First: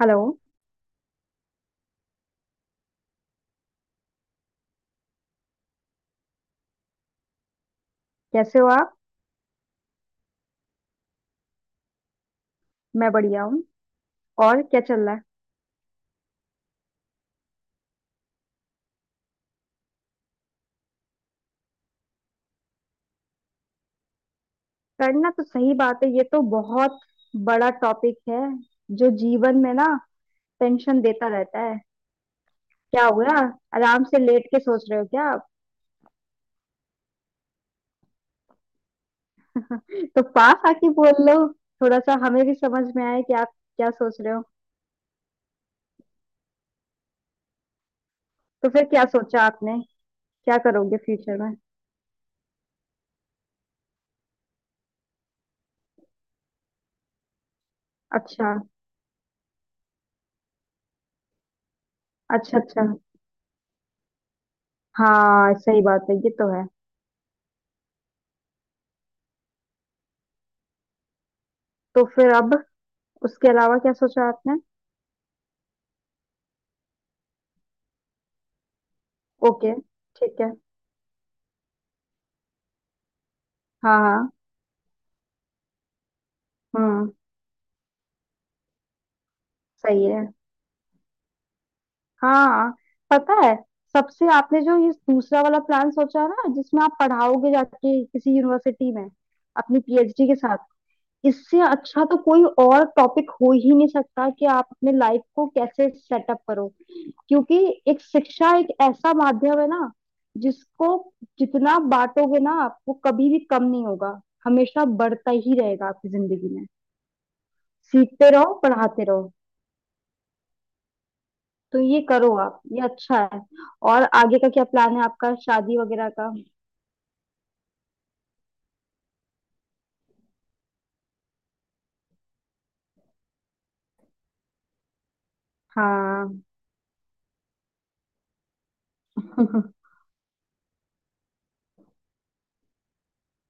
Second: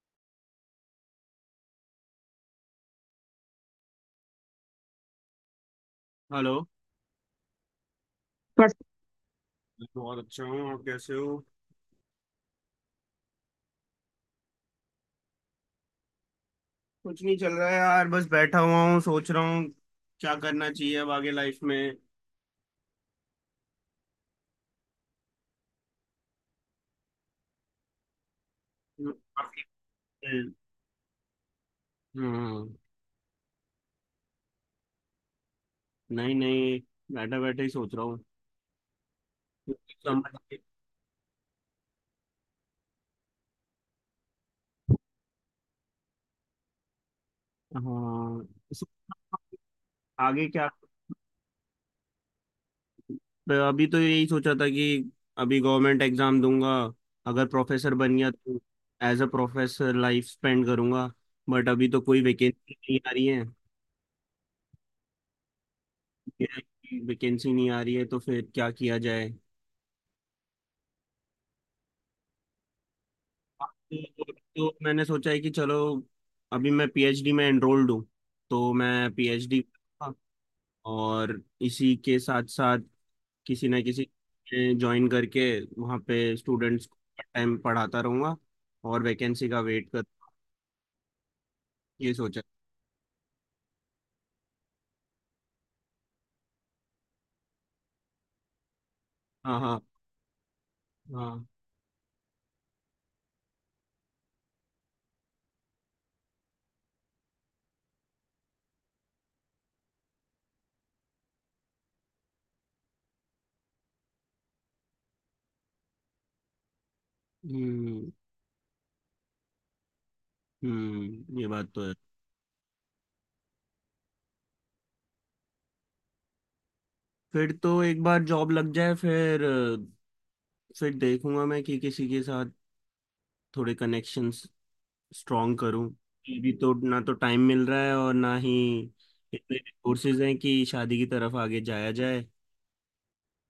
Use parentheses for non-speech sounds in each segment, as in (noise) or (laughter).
Hello. Hello. कैसे हो पर आप? मैं तो बहुत अच्छा हूँ। आप कैसे हो? मैं बढ़िया हूँ। और क्या चल रहा है? कुछ नहीं चल रहा है यार, बस बैठा हुआ हूँ, सोच रहा हूँ क्या करना चाहिए अब आगे लाइफ में। करना तो सही बात है, ये तो बहुत बड़ा टॉपिक है। जो हम्म। जीवन में ना टेंशन देता रहता है। क्या हो गया? आराम से लेट के सोच रहे हो क्या आप? नहीं नहीं, बैठा बैठे ही सोच रहा हूँ। (laughs) तो समझ- पास आके बोल लो, थोड़ा सा हमें भी समझ में आए कि आप क्या सोच रहे हो। हाँ। तो फिर सो- क्या सोचा आपने? आगे क्या क्या। करोगे फ्यूचर में? तो अभी तो यही सोचा था कि अभी गवर्नमेंट एग्जाम दूंगा। अगर प्रोफेसर बन गया अच्छा तो as a professor life spend करूंगा। बट अभी तो कोई अच्छा वैकेंसी अच्छा। नहीं आ रही है। हाँ, सही बात है, ये तो है। वैकेंसी नहीं आ रही है तो फिर क्या किया जाए। तो फिर अब उसके अलावा क्या सोचा तो, आपने? तो मैंने सोचा है कि चलो, अभी मैं पीएचडी में एनरोल्ड हूँ, तो मैं पीएचडी ओके, ठीक है। और इसी के साथ साथ किसी ना हाँ किसी हाँ। ज्वाइन करके वहाँ पे स्टूडेंट्स को हम्म पार्ट टाइम पढ़ाता रहूँगा और वैकेंसी का वेट कर। सही है। ये सोचा। हाँ, पता है, सबसे आपने जो ये दूसरा वाला प्लान सोचा ना, जिसमें आप पढ़ाओगे जाके किसी यूनिवर्सिटी में, हाँ अपनी हाँ। पीएचडी के साथ, हाँ। इससे अच्छा तो कोई और टॉपिक हो ही नहीं सकता कि आप अपने लाइफ को कैसे सेटअप करो। क्योंकि एक शिक्षा एक ऐसा माध्यम है ना, जिसको जितना बांटोगे ना आप, वो कभी भी कम नहीं होगा, हमेशा बढ़ता ही रहेगा आपकी जिंदगी में। हम्म। सीखते रहो पढ़ाते रहो। हम्म, ये बात तो तो है। ये करो आप, ये अच्छा है। और आगे का क्या प्लान है आपका, शादी वगैरह का? फिर तो एक बार जॉब लग जाए, फिर देखूंगा मैं कि किसी के साथ थोड़े कनेक्शंस स्ट्रांग करूं। हाँ। अभी तो ना तो टाइम मिल रहा है और ना ही इतने (laughs) कोर्सेज हैं कि शादी की तरफ आगे जाया जाए।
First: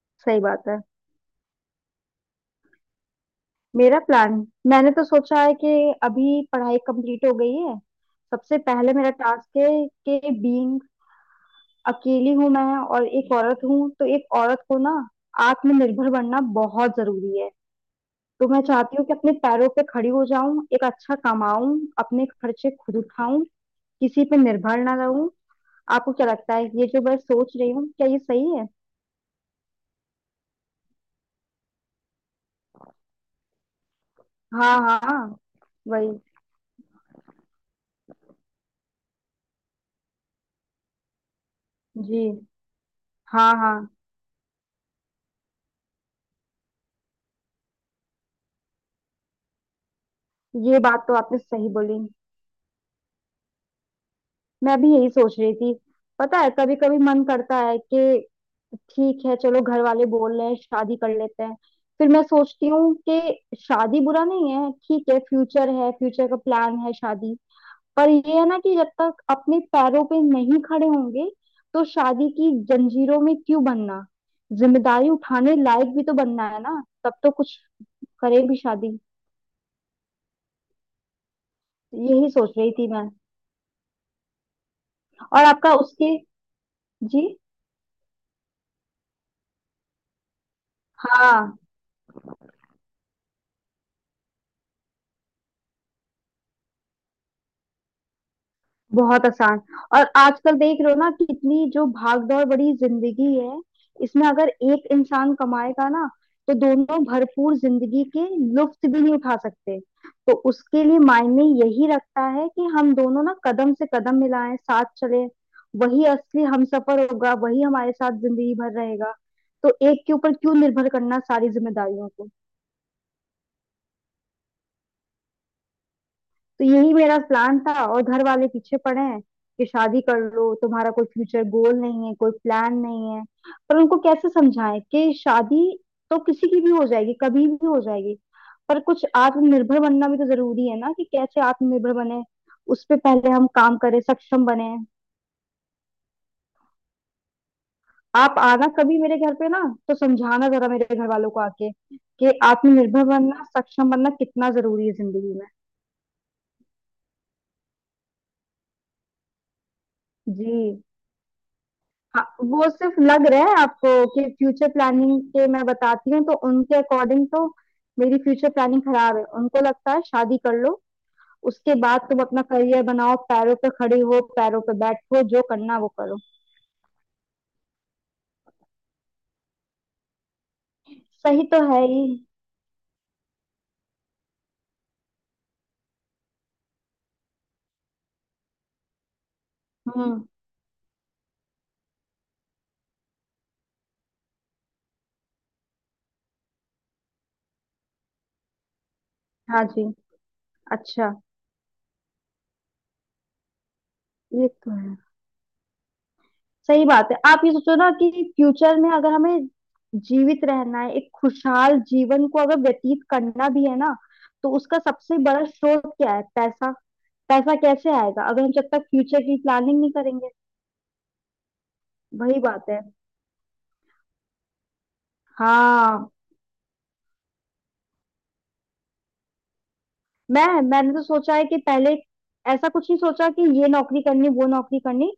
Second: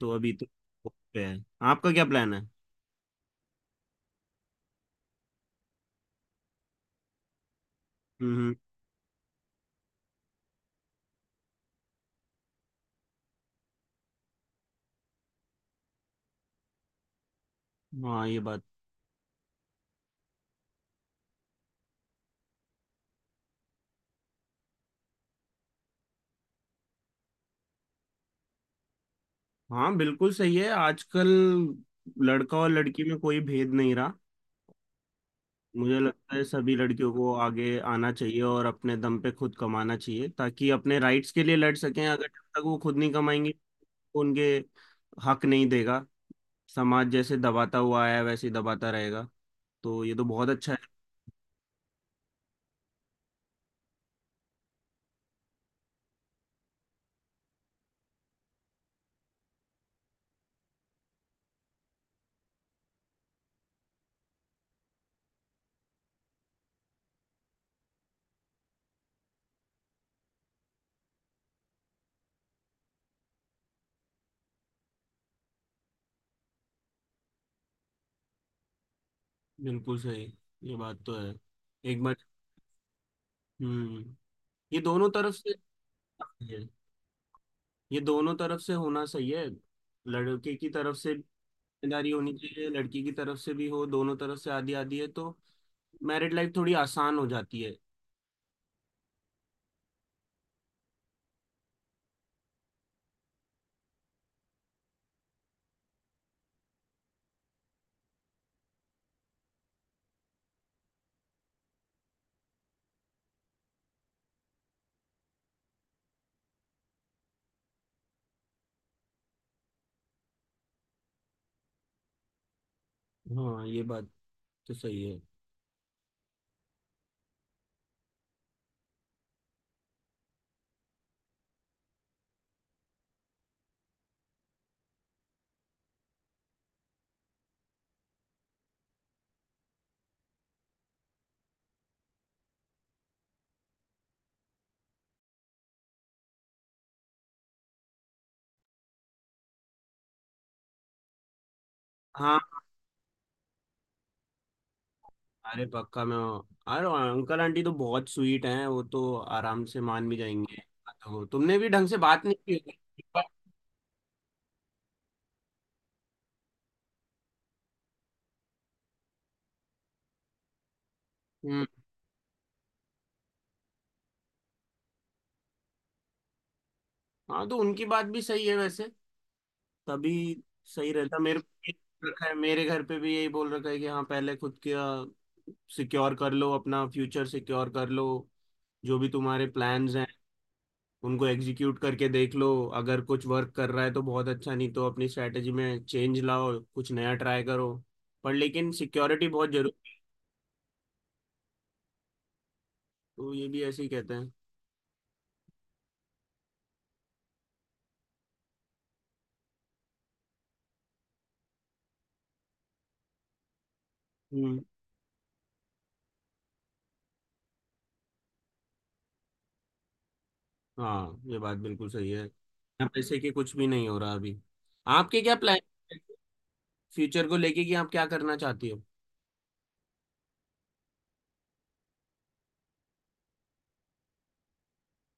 तो अभी सही तो बात है। hope पे है। आपका क्या प्लान है? मेरा प्लान, मैंने तो सोचा है कि अभी पढ़ाई कंप्लीट हो गई है, हम्म। सबसे पहले मेरा टास्क है कि बीइंग अकेली हूं मैं, और एक औरत हूं, तो एक औरत को ना आत्मनिर्भर बनना बहुत जरूरी है। हम्म। हाँ ये तो मैं बात। चाहती हूँ कि अपने पैरों पे खड़ी हो जाऊं, एक अच्छा कमाऊं, अपने खर्चे खुद उठाऊं, किसी पे निर्भर ना रहूं। आपको क्या लगता है, ये जो मैं सोच रही हूँ क्या ये सही है? हाँ बिल्कुल सही है। आजकल लड़का और लड़की में कोई भेद नहीं रहा। हाँ हाँ। मुझे वही। लगता है सभी लड़कियों को आगे आना चाहिए और अपने दम पे खुद कमाना चाहिए, ताकि अपने राइट्स के लिए लड़ सकें। जी। अगर जब तक वो खुद नहीं कमाएंगे हाँ हाँ। तो उनके हक नहीं देगा। समाज जैसे दबाता हुआ आया है, वैसे ही दबाता रहेगा। तो ये तो बहुत अच्छा ये है। बात तो आपने सही बोली, मैं भी यही सोच रही थी। पता है, कभी कभी मन करता है कि ठीक है चलो घर वाले बोल रहे हैं शादी कर लेते हैं। फिर मैं सोचती हूँ कि शादी बुरा नहीं है, ठीक है, फ्यूचर है, फ्यूचर का प्लान है शादी, पर ये है ना कि जब तक अपने पैरों पे नहीं खड़े होंगे, तो शादी की जंजीरों में क्यों बनना। जिम्मेदारी उठाने लायक भी तो बनना है ना, तब तो कुछ करे भी शादी। बिल्कुल सही। ये बात तो है। एक बार। यही सोच रही थी मैं। हम्म। ये दोनों तरफ और से आपका उसके। काफी है। जी। ये दोनों तरफ से होना सही है। लड़के की तरफ से भी हाँ, जिम्मेदारी होनी चाहिए, लड़की की तरफ से भी हो, दोनों तरफ से आधी आधी है तो मैरिड लाइफ थोड़ी आसान हो जाती है। बहुत आसान। और आजकल देख रहे हो ना कितनी जो भाग दौड़ बड़ी जिंदगी है, इसमें अगर एक इंसान कमाएगा ना, तो दोनों भरपूर जिंदगी के लुत्फ भी नहीं उठा सकते। तो उसके लिए मायने यही रखता है कि हम दोनों ना कदम से कदम मिलाएं, साथ चलें। वही असली हमसफर होगा, वही हमारे साथ जिंदगी भर रहेगा। तो एक के ऊपर क्यों निर्भर करना सारी जिम्मेदारियों को। हाँ ये बात तो सही है। तो यही मेरा प्लान था, और घर वाले पीछे पड़े हैं कि शादी कर लो, तुम्हारा कोई फ्यूचर गोल नहीं है, कोई प्लान नहीं है। पर उनको कैसे समझाएं कि शादी तो किसी की भी हो जाएगी, कभी भी हो जाएगी, पर कुछ आत्मनिर्भर बनना भी तो जरूरी है ना, कि कैसे आत्मनिर्भर बने। उस पे पहले हम काम करें, सक्षम बने। आप आना कभी मेरे घर पे ना, तो समझाना जरा मेरे घर वालों को आके, हाँ। कि आत्मनिर्भर बनना, सक्षम बनना कितना जरूरी है जिंदगी में। अरे पक्का मैं। अरे अंकल आंटी तो बहुत स्वीट हैं, वो तो आराम से मान भी जाएंगे। जी। तो तुमने भी ढंग से बात हाँ, नहीं की वो सिर्फ होगी। लग रहा है आपको कि फ्यूचर प्लानिंग के मैं बताती हूँ तो उनके अकॉर्डिंग तो मेरी फ्यूचर प्लानिंग खराब है, उनको लगता है शादी कर लो, हम्म। उसके बाद तुम अपना करियर बनाओ, पैरों पे खड़ी हो, पैरों पे बैठो, जो करना वो करो। हाँ तो उनकी बात भी सही है वैसे। तभी सही रहता। मेरे सही को तो है ही। यही रखा है, मेरे घर पे भी यही बोल रखा है कि हाँ पहले खुद का सिक्योर कर लो, अपना फ्यूचर सिक्योर कर लो। जो भी तुम्हारे प्लान्स हैं हम्म उनको एग्जीक्यूट करके देख लो। अगर कुछ वर्क कर रहा है तो बहुत अच्छा, नहीं तो अपनी स्ट्रैटेजी में चेंज लाओ, कुछ नया ट्राई करो। पर लेकिन सिक्योरिटी बहुत हाँ जी, जरूरी। अच्छा। तो ये भी ऐसे ही कहते हैं। ये तो है। सही बात है, आप ये सोचो ना कि फ्यूचर में अगर हमें जीवित रहना है, एक खुशहाल जीवन को अगर व्यतीत करना भी है ना, तो हम्म। उसका सबसे बड़ा स्रोत क्या है? पैसा। पैसा कैसे आएगा अगर हम जब तक फ्यूचर की प्लानिंग नहीं करेंगे। हाँ ये बात बिल्कुल सही है। वही बात है। यहाँ पैसे के कुछ भी नहीं हो रहा अभी। आपके क्या प्लान हाँ। फ्यूचर को लेके कि आप क्या करना चाहती हो? मैंने तो सोचा है कि पहले ऐसा कुछ नहीं सोचा कि ये नौकरी करनी वो नौकरी करनी,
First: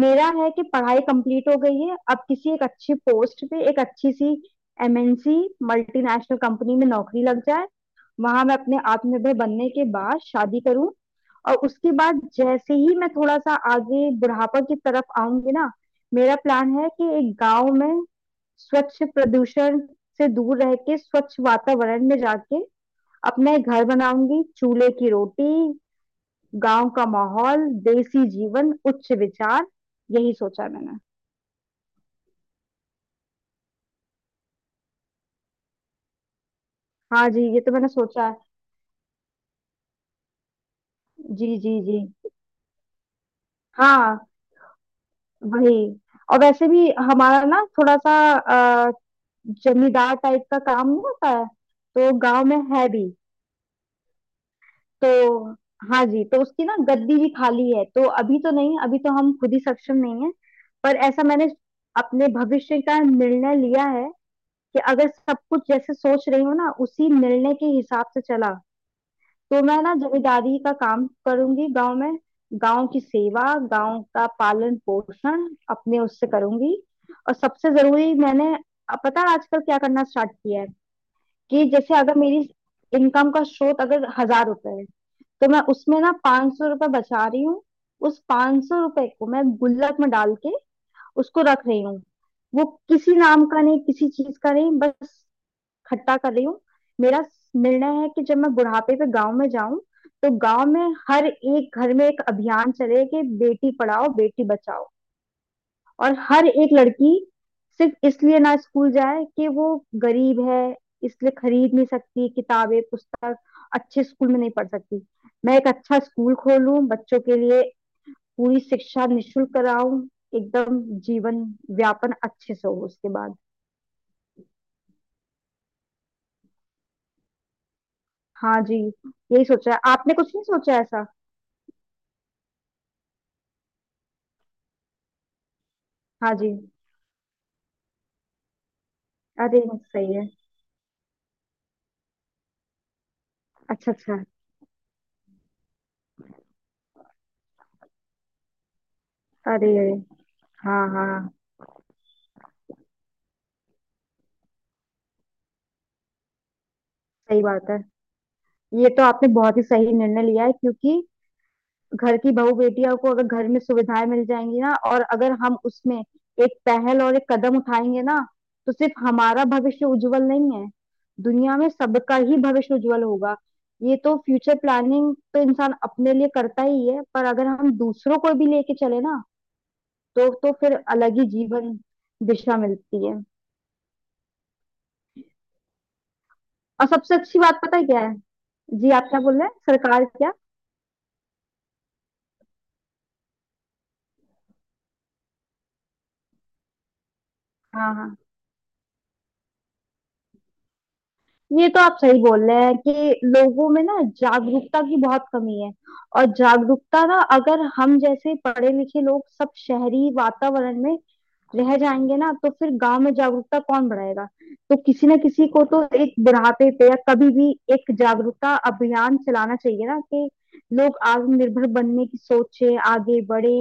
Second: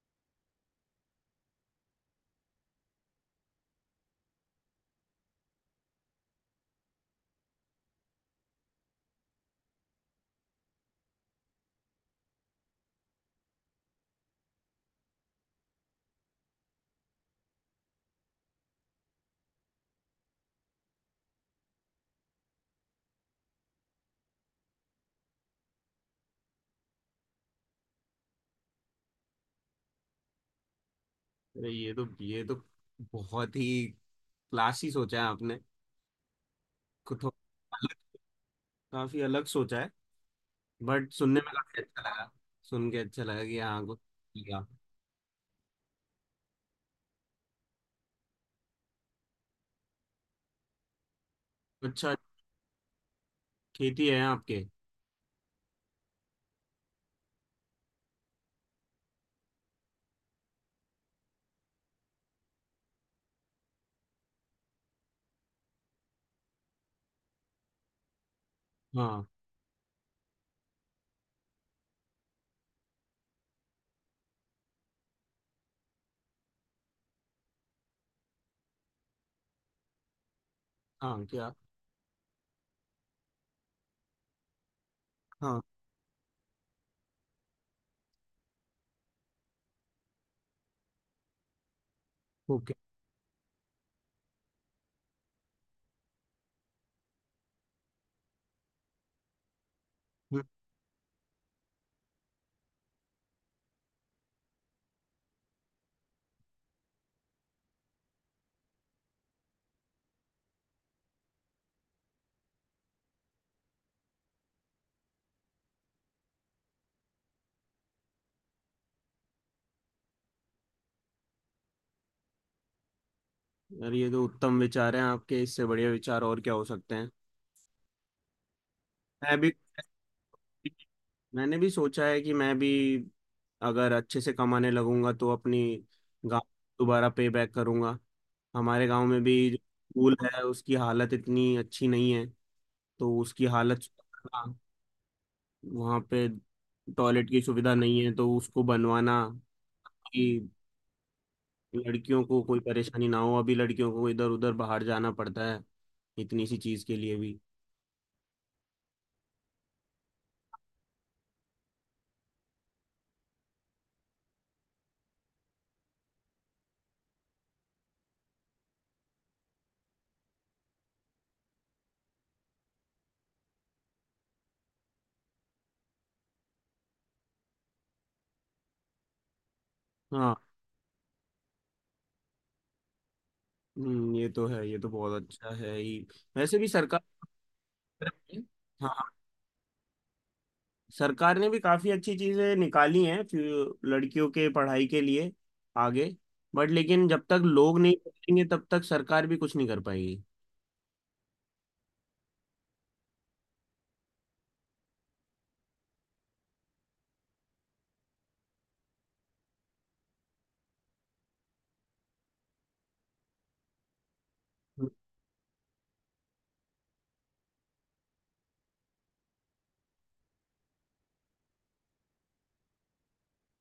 मेरा है कि पढ़ाई कंप्लीट हो गई है, अब किसी एक अच्छी पोस्ट पे, एक अच्छी सी एमएनसी, मल्टीनेशनल कंपनी में नौकरी लग जाए। वहां मैं अपने आत्मनिर्भर बनने के बाद शादी करूं, और उसके बाद जैसे ही मैं थोड़ा सा आगे बुढ़ापा की तरफ आऊंगी ना, मेरा प्लान है कि एक गांव में स्वच्छ प्रदूषण से दूर रह के, स्वच्छ वातावरण में जाके अपना एक घर बनाऊंगी, चूल्हे की रोटी, गांव का माहौल, देसी जीवन, उच्च विचार, यही सोचा है मैंने। अरे ये तो, ये तो बहुत ही क्लासी सोचा है आपने। कुछ हाँ थोड़ा जी, ये तो मैंने अलग, सोचा है। काफी अलग सोचा है। बट सुनने जी में जी काफी जी। अच्छा लगा। सुन के अच्छा लगा कि हाँ कुछ हाँ, किया। वही। और वैसे भी हमारा ना थोड़ा सा जमींदार टाइप का काम नहीं होता है तो अच्छा। गांव में है भी खेती है आपके? तो, हाँ जी, तो उसकी ना गद्दी भी खाली है, तो अभी तो नहीं, अभी तो हम खुद ही सक्षम नहीं है। पर ऐसा मैंने अपने भविष्य का निर्णय लिया है कि अगर सब कुछ जैसे सोच रही हूँ ना, उसी निर्णय के हिसाब से चला हाँ। तो मैं ना जमींदारी का काम करूंगी गांव में, गांव की सेवा, गांव का पालन पोषण अपने उससे करूंगी। और सबसे जरूरी, मैंने अब, पता है आजकल क्या करना स्टार्ट किया है, हाँ, क्या? कि जैसे अगर मेरी इनकम का स्रोत अगर 1000 रुपए है, तो हाँ। मैं उसमें ना 500 रुपए बचा रही हूँ। उस 500 रुपए को मैं गुल्लक में डाल के उसको रख रही हूँ। वो ओके। किसी नाम का नहीं, किसी चीज का नहीं, बस खट्टा कर रही हूँ। मेरा निर्णय है कि जब मैं बुढ़ापे पे गांव में जाऊं, तो हम्म। गांव में हर एक घर में एक अभियान चले कि बेटी पढ़ाओ बेटी बचाओ। और हर एक लड़की सिर्फ इसलिए ना स्कूल जाए कि वो गरीब है, इसलिए खरीद नहीं सकती किताबें पुस्तक, अच्छे स्कूल में नहीं पढ़ सकती। मैं एक अच्छा स्कूल खोलूं बच्चों के लिए, पूरी शिक्षा निशुल्क कराऊं, एकदम जीवन व्यापन अच्छे से हो उसके बाद। यार ये तो उत्तम विचार हैं आपके, इससे बढ़िया विचार और क्या हो सकते हैं। हाँ जी। मैं यही भी, सोचा है आपने, कुछ नहीं सोचा है ऐसा? मैंने भी सोचा है कि मैं भी, अगर अच्छे से कमाने लगूंगा तो अपनी हाँ गांव जी। दोबारा पे बैक करूंगा। हमारे गांव में भी जो अरे सही स्कूल है। है उसकी हालत इतनी अच्छी नहीं है, तो उसकी हालत अच्छा अच्छा। सुधारना, वहाँ पे टॉयलेट की सुविधा नहीं है तो उसको बनवाना, अरे अरे। कि हाँ हाँ। लड़कियों को कोई परेशानी ना हो। अभी लड़कियों को इधर उधर बाहर जाना पड़ता है इतनी सी चीज़ के लिए भी। सही बात है, ये तो आपने बहुत ही सही निर्णय लिया है, क्योंकि घर की बहू बेटियों को अगर घर में सुविधाएं मिल जाएंगी ना, और अगर हम उसमें एक पहल और एक कदम उठाएंगे ना, तो सिर्फ हमारा भविष्य उज्जवल नहीं है, दुनिया में सबका ही भविष्य उज्जवल होगा। ये तो फ्यूचर प्लानिंग तो इंसान अपने लिए करता ही है, पर अगर हम दूसरों को भी लेके चले ना, तो हाँ। तो फिर अलग ही जीवन दिशा मिलती है। ये तो है, ये तो बहुत अच्छा है ही। वैसे भी और सरकार। सबसे अच्छी बात पता है क्या है? जी, आप हाँ, क्या बोल रहे हैं, सरकार क्या? सरकार ने भी काफी अच्छी चीजें निकाली हैं फ्यू- लड़कियों के पढ़ाई के लिए आगे। बट लेकिन जब तक लोग हाँ नहीं हाँ, सोचेंगे तब तक सरकार भी कुछ नहीं कर पाएगी। ये तो आप सही बोल रहे हैं कि लोगों में ना जागरूकता की बहुत कमी है। और जागरूकता ना, अगर हम जैसे पढ़े लिखे लोग सब शहरी वातावरण में रह जाएंगे ना, तो फिर गांव में जागरूकता कौन बढ़ाएगा? तो किसी ना किसी को तो एक बुढ़ापे पे या कभी भी एक जागरूकता अभियान चलाना चाहिए ना, कि लोग आत्मनिर्भर बनने की सोचे, आगे बढ़े,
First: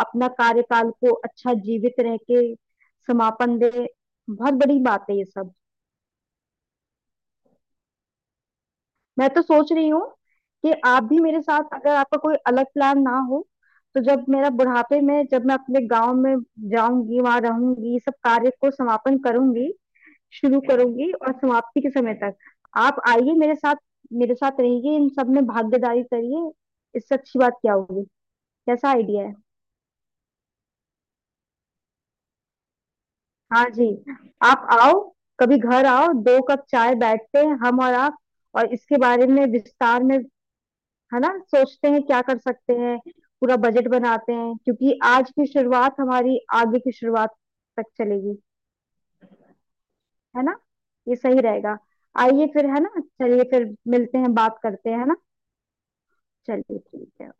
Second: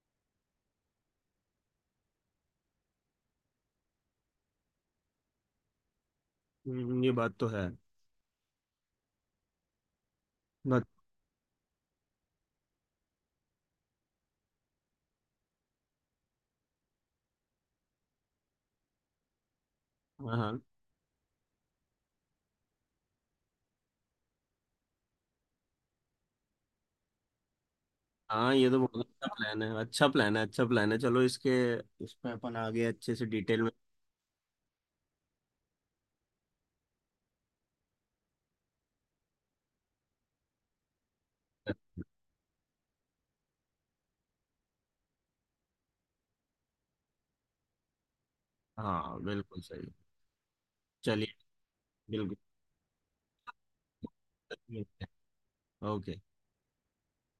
अपना कार्यकाल को अच्छा जीवित रह के समापन दे। बहुत बड़ी बात है ये सब। ये बात तो है। मैं तो सोच रही हूँ कि बट आप भी मेरे साथ, अगर आपका कोई अलग प्लान ना हो, तो जब मेरा बुढ़ापे में, जब मैं अपने गांव में जाऊंगी, वहां रहूंगी, सब कार्य को समापन करूंगी, हाँ। शुरू करूंगी, और समाप्ति के समय तक आप आइए मेरे साथ, मेरे साथ रहिए, इन सब में भागीदारी करिए। इससे अच्छी बात क्या होगी? हाँ ये तो कैसा बहुत आइडिया अच्छा है? प्लान है, अच्छा प्लान है, अच्छा प्लान है। चलो इसके, इस पे अपन आगे अच्छे से डिटेल हाँ में। जी। आप आओ, कभी घर आओ, दो कप चाय बैठते हैं हम और आप, और इसके बारे में विस्तार में, है ना, सोचते हैं क्या कर सकते हैं, पूरा बजट बनाते हैं, क्योंकि आज की शुरुआत हमारी आगे की शुरुआत तक चलेगी। हाँ बिल्कुल सही। है ना? ये चलिए। सही रहेगा। बिल्कुल। आइए फिर, है ना, चलिए फिर मिलते हैं, बात करते हैं, है ना। ओके। चलिए, ठीक है।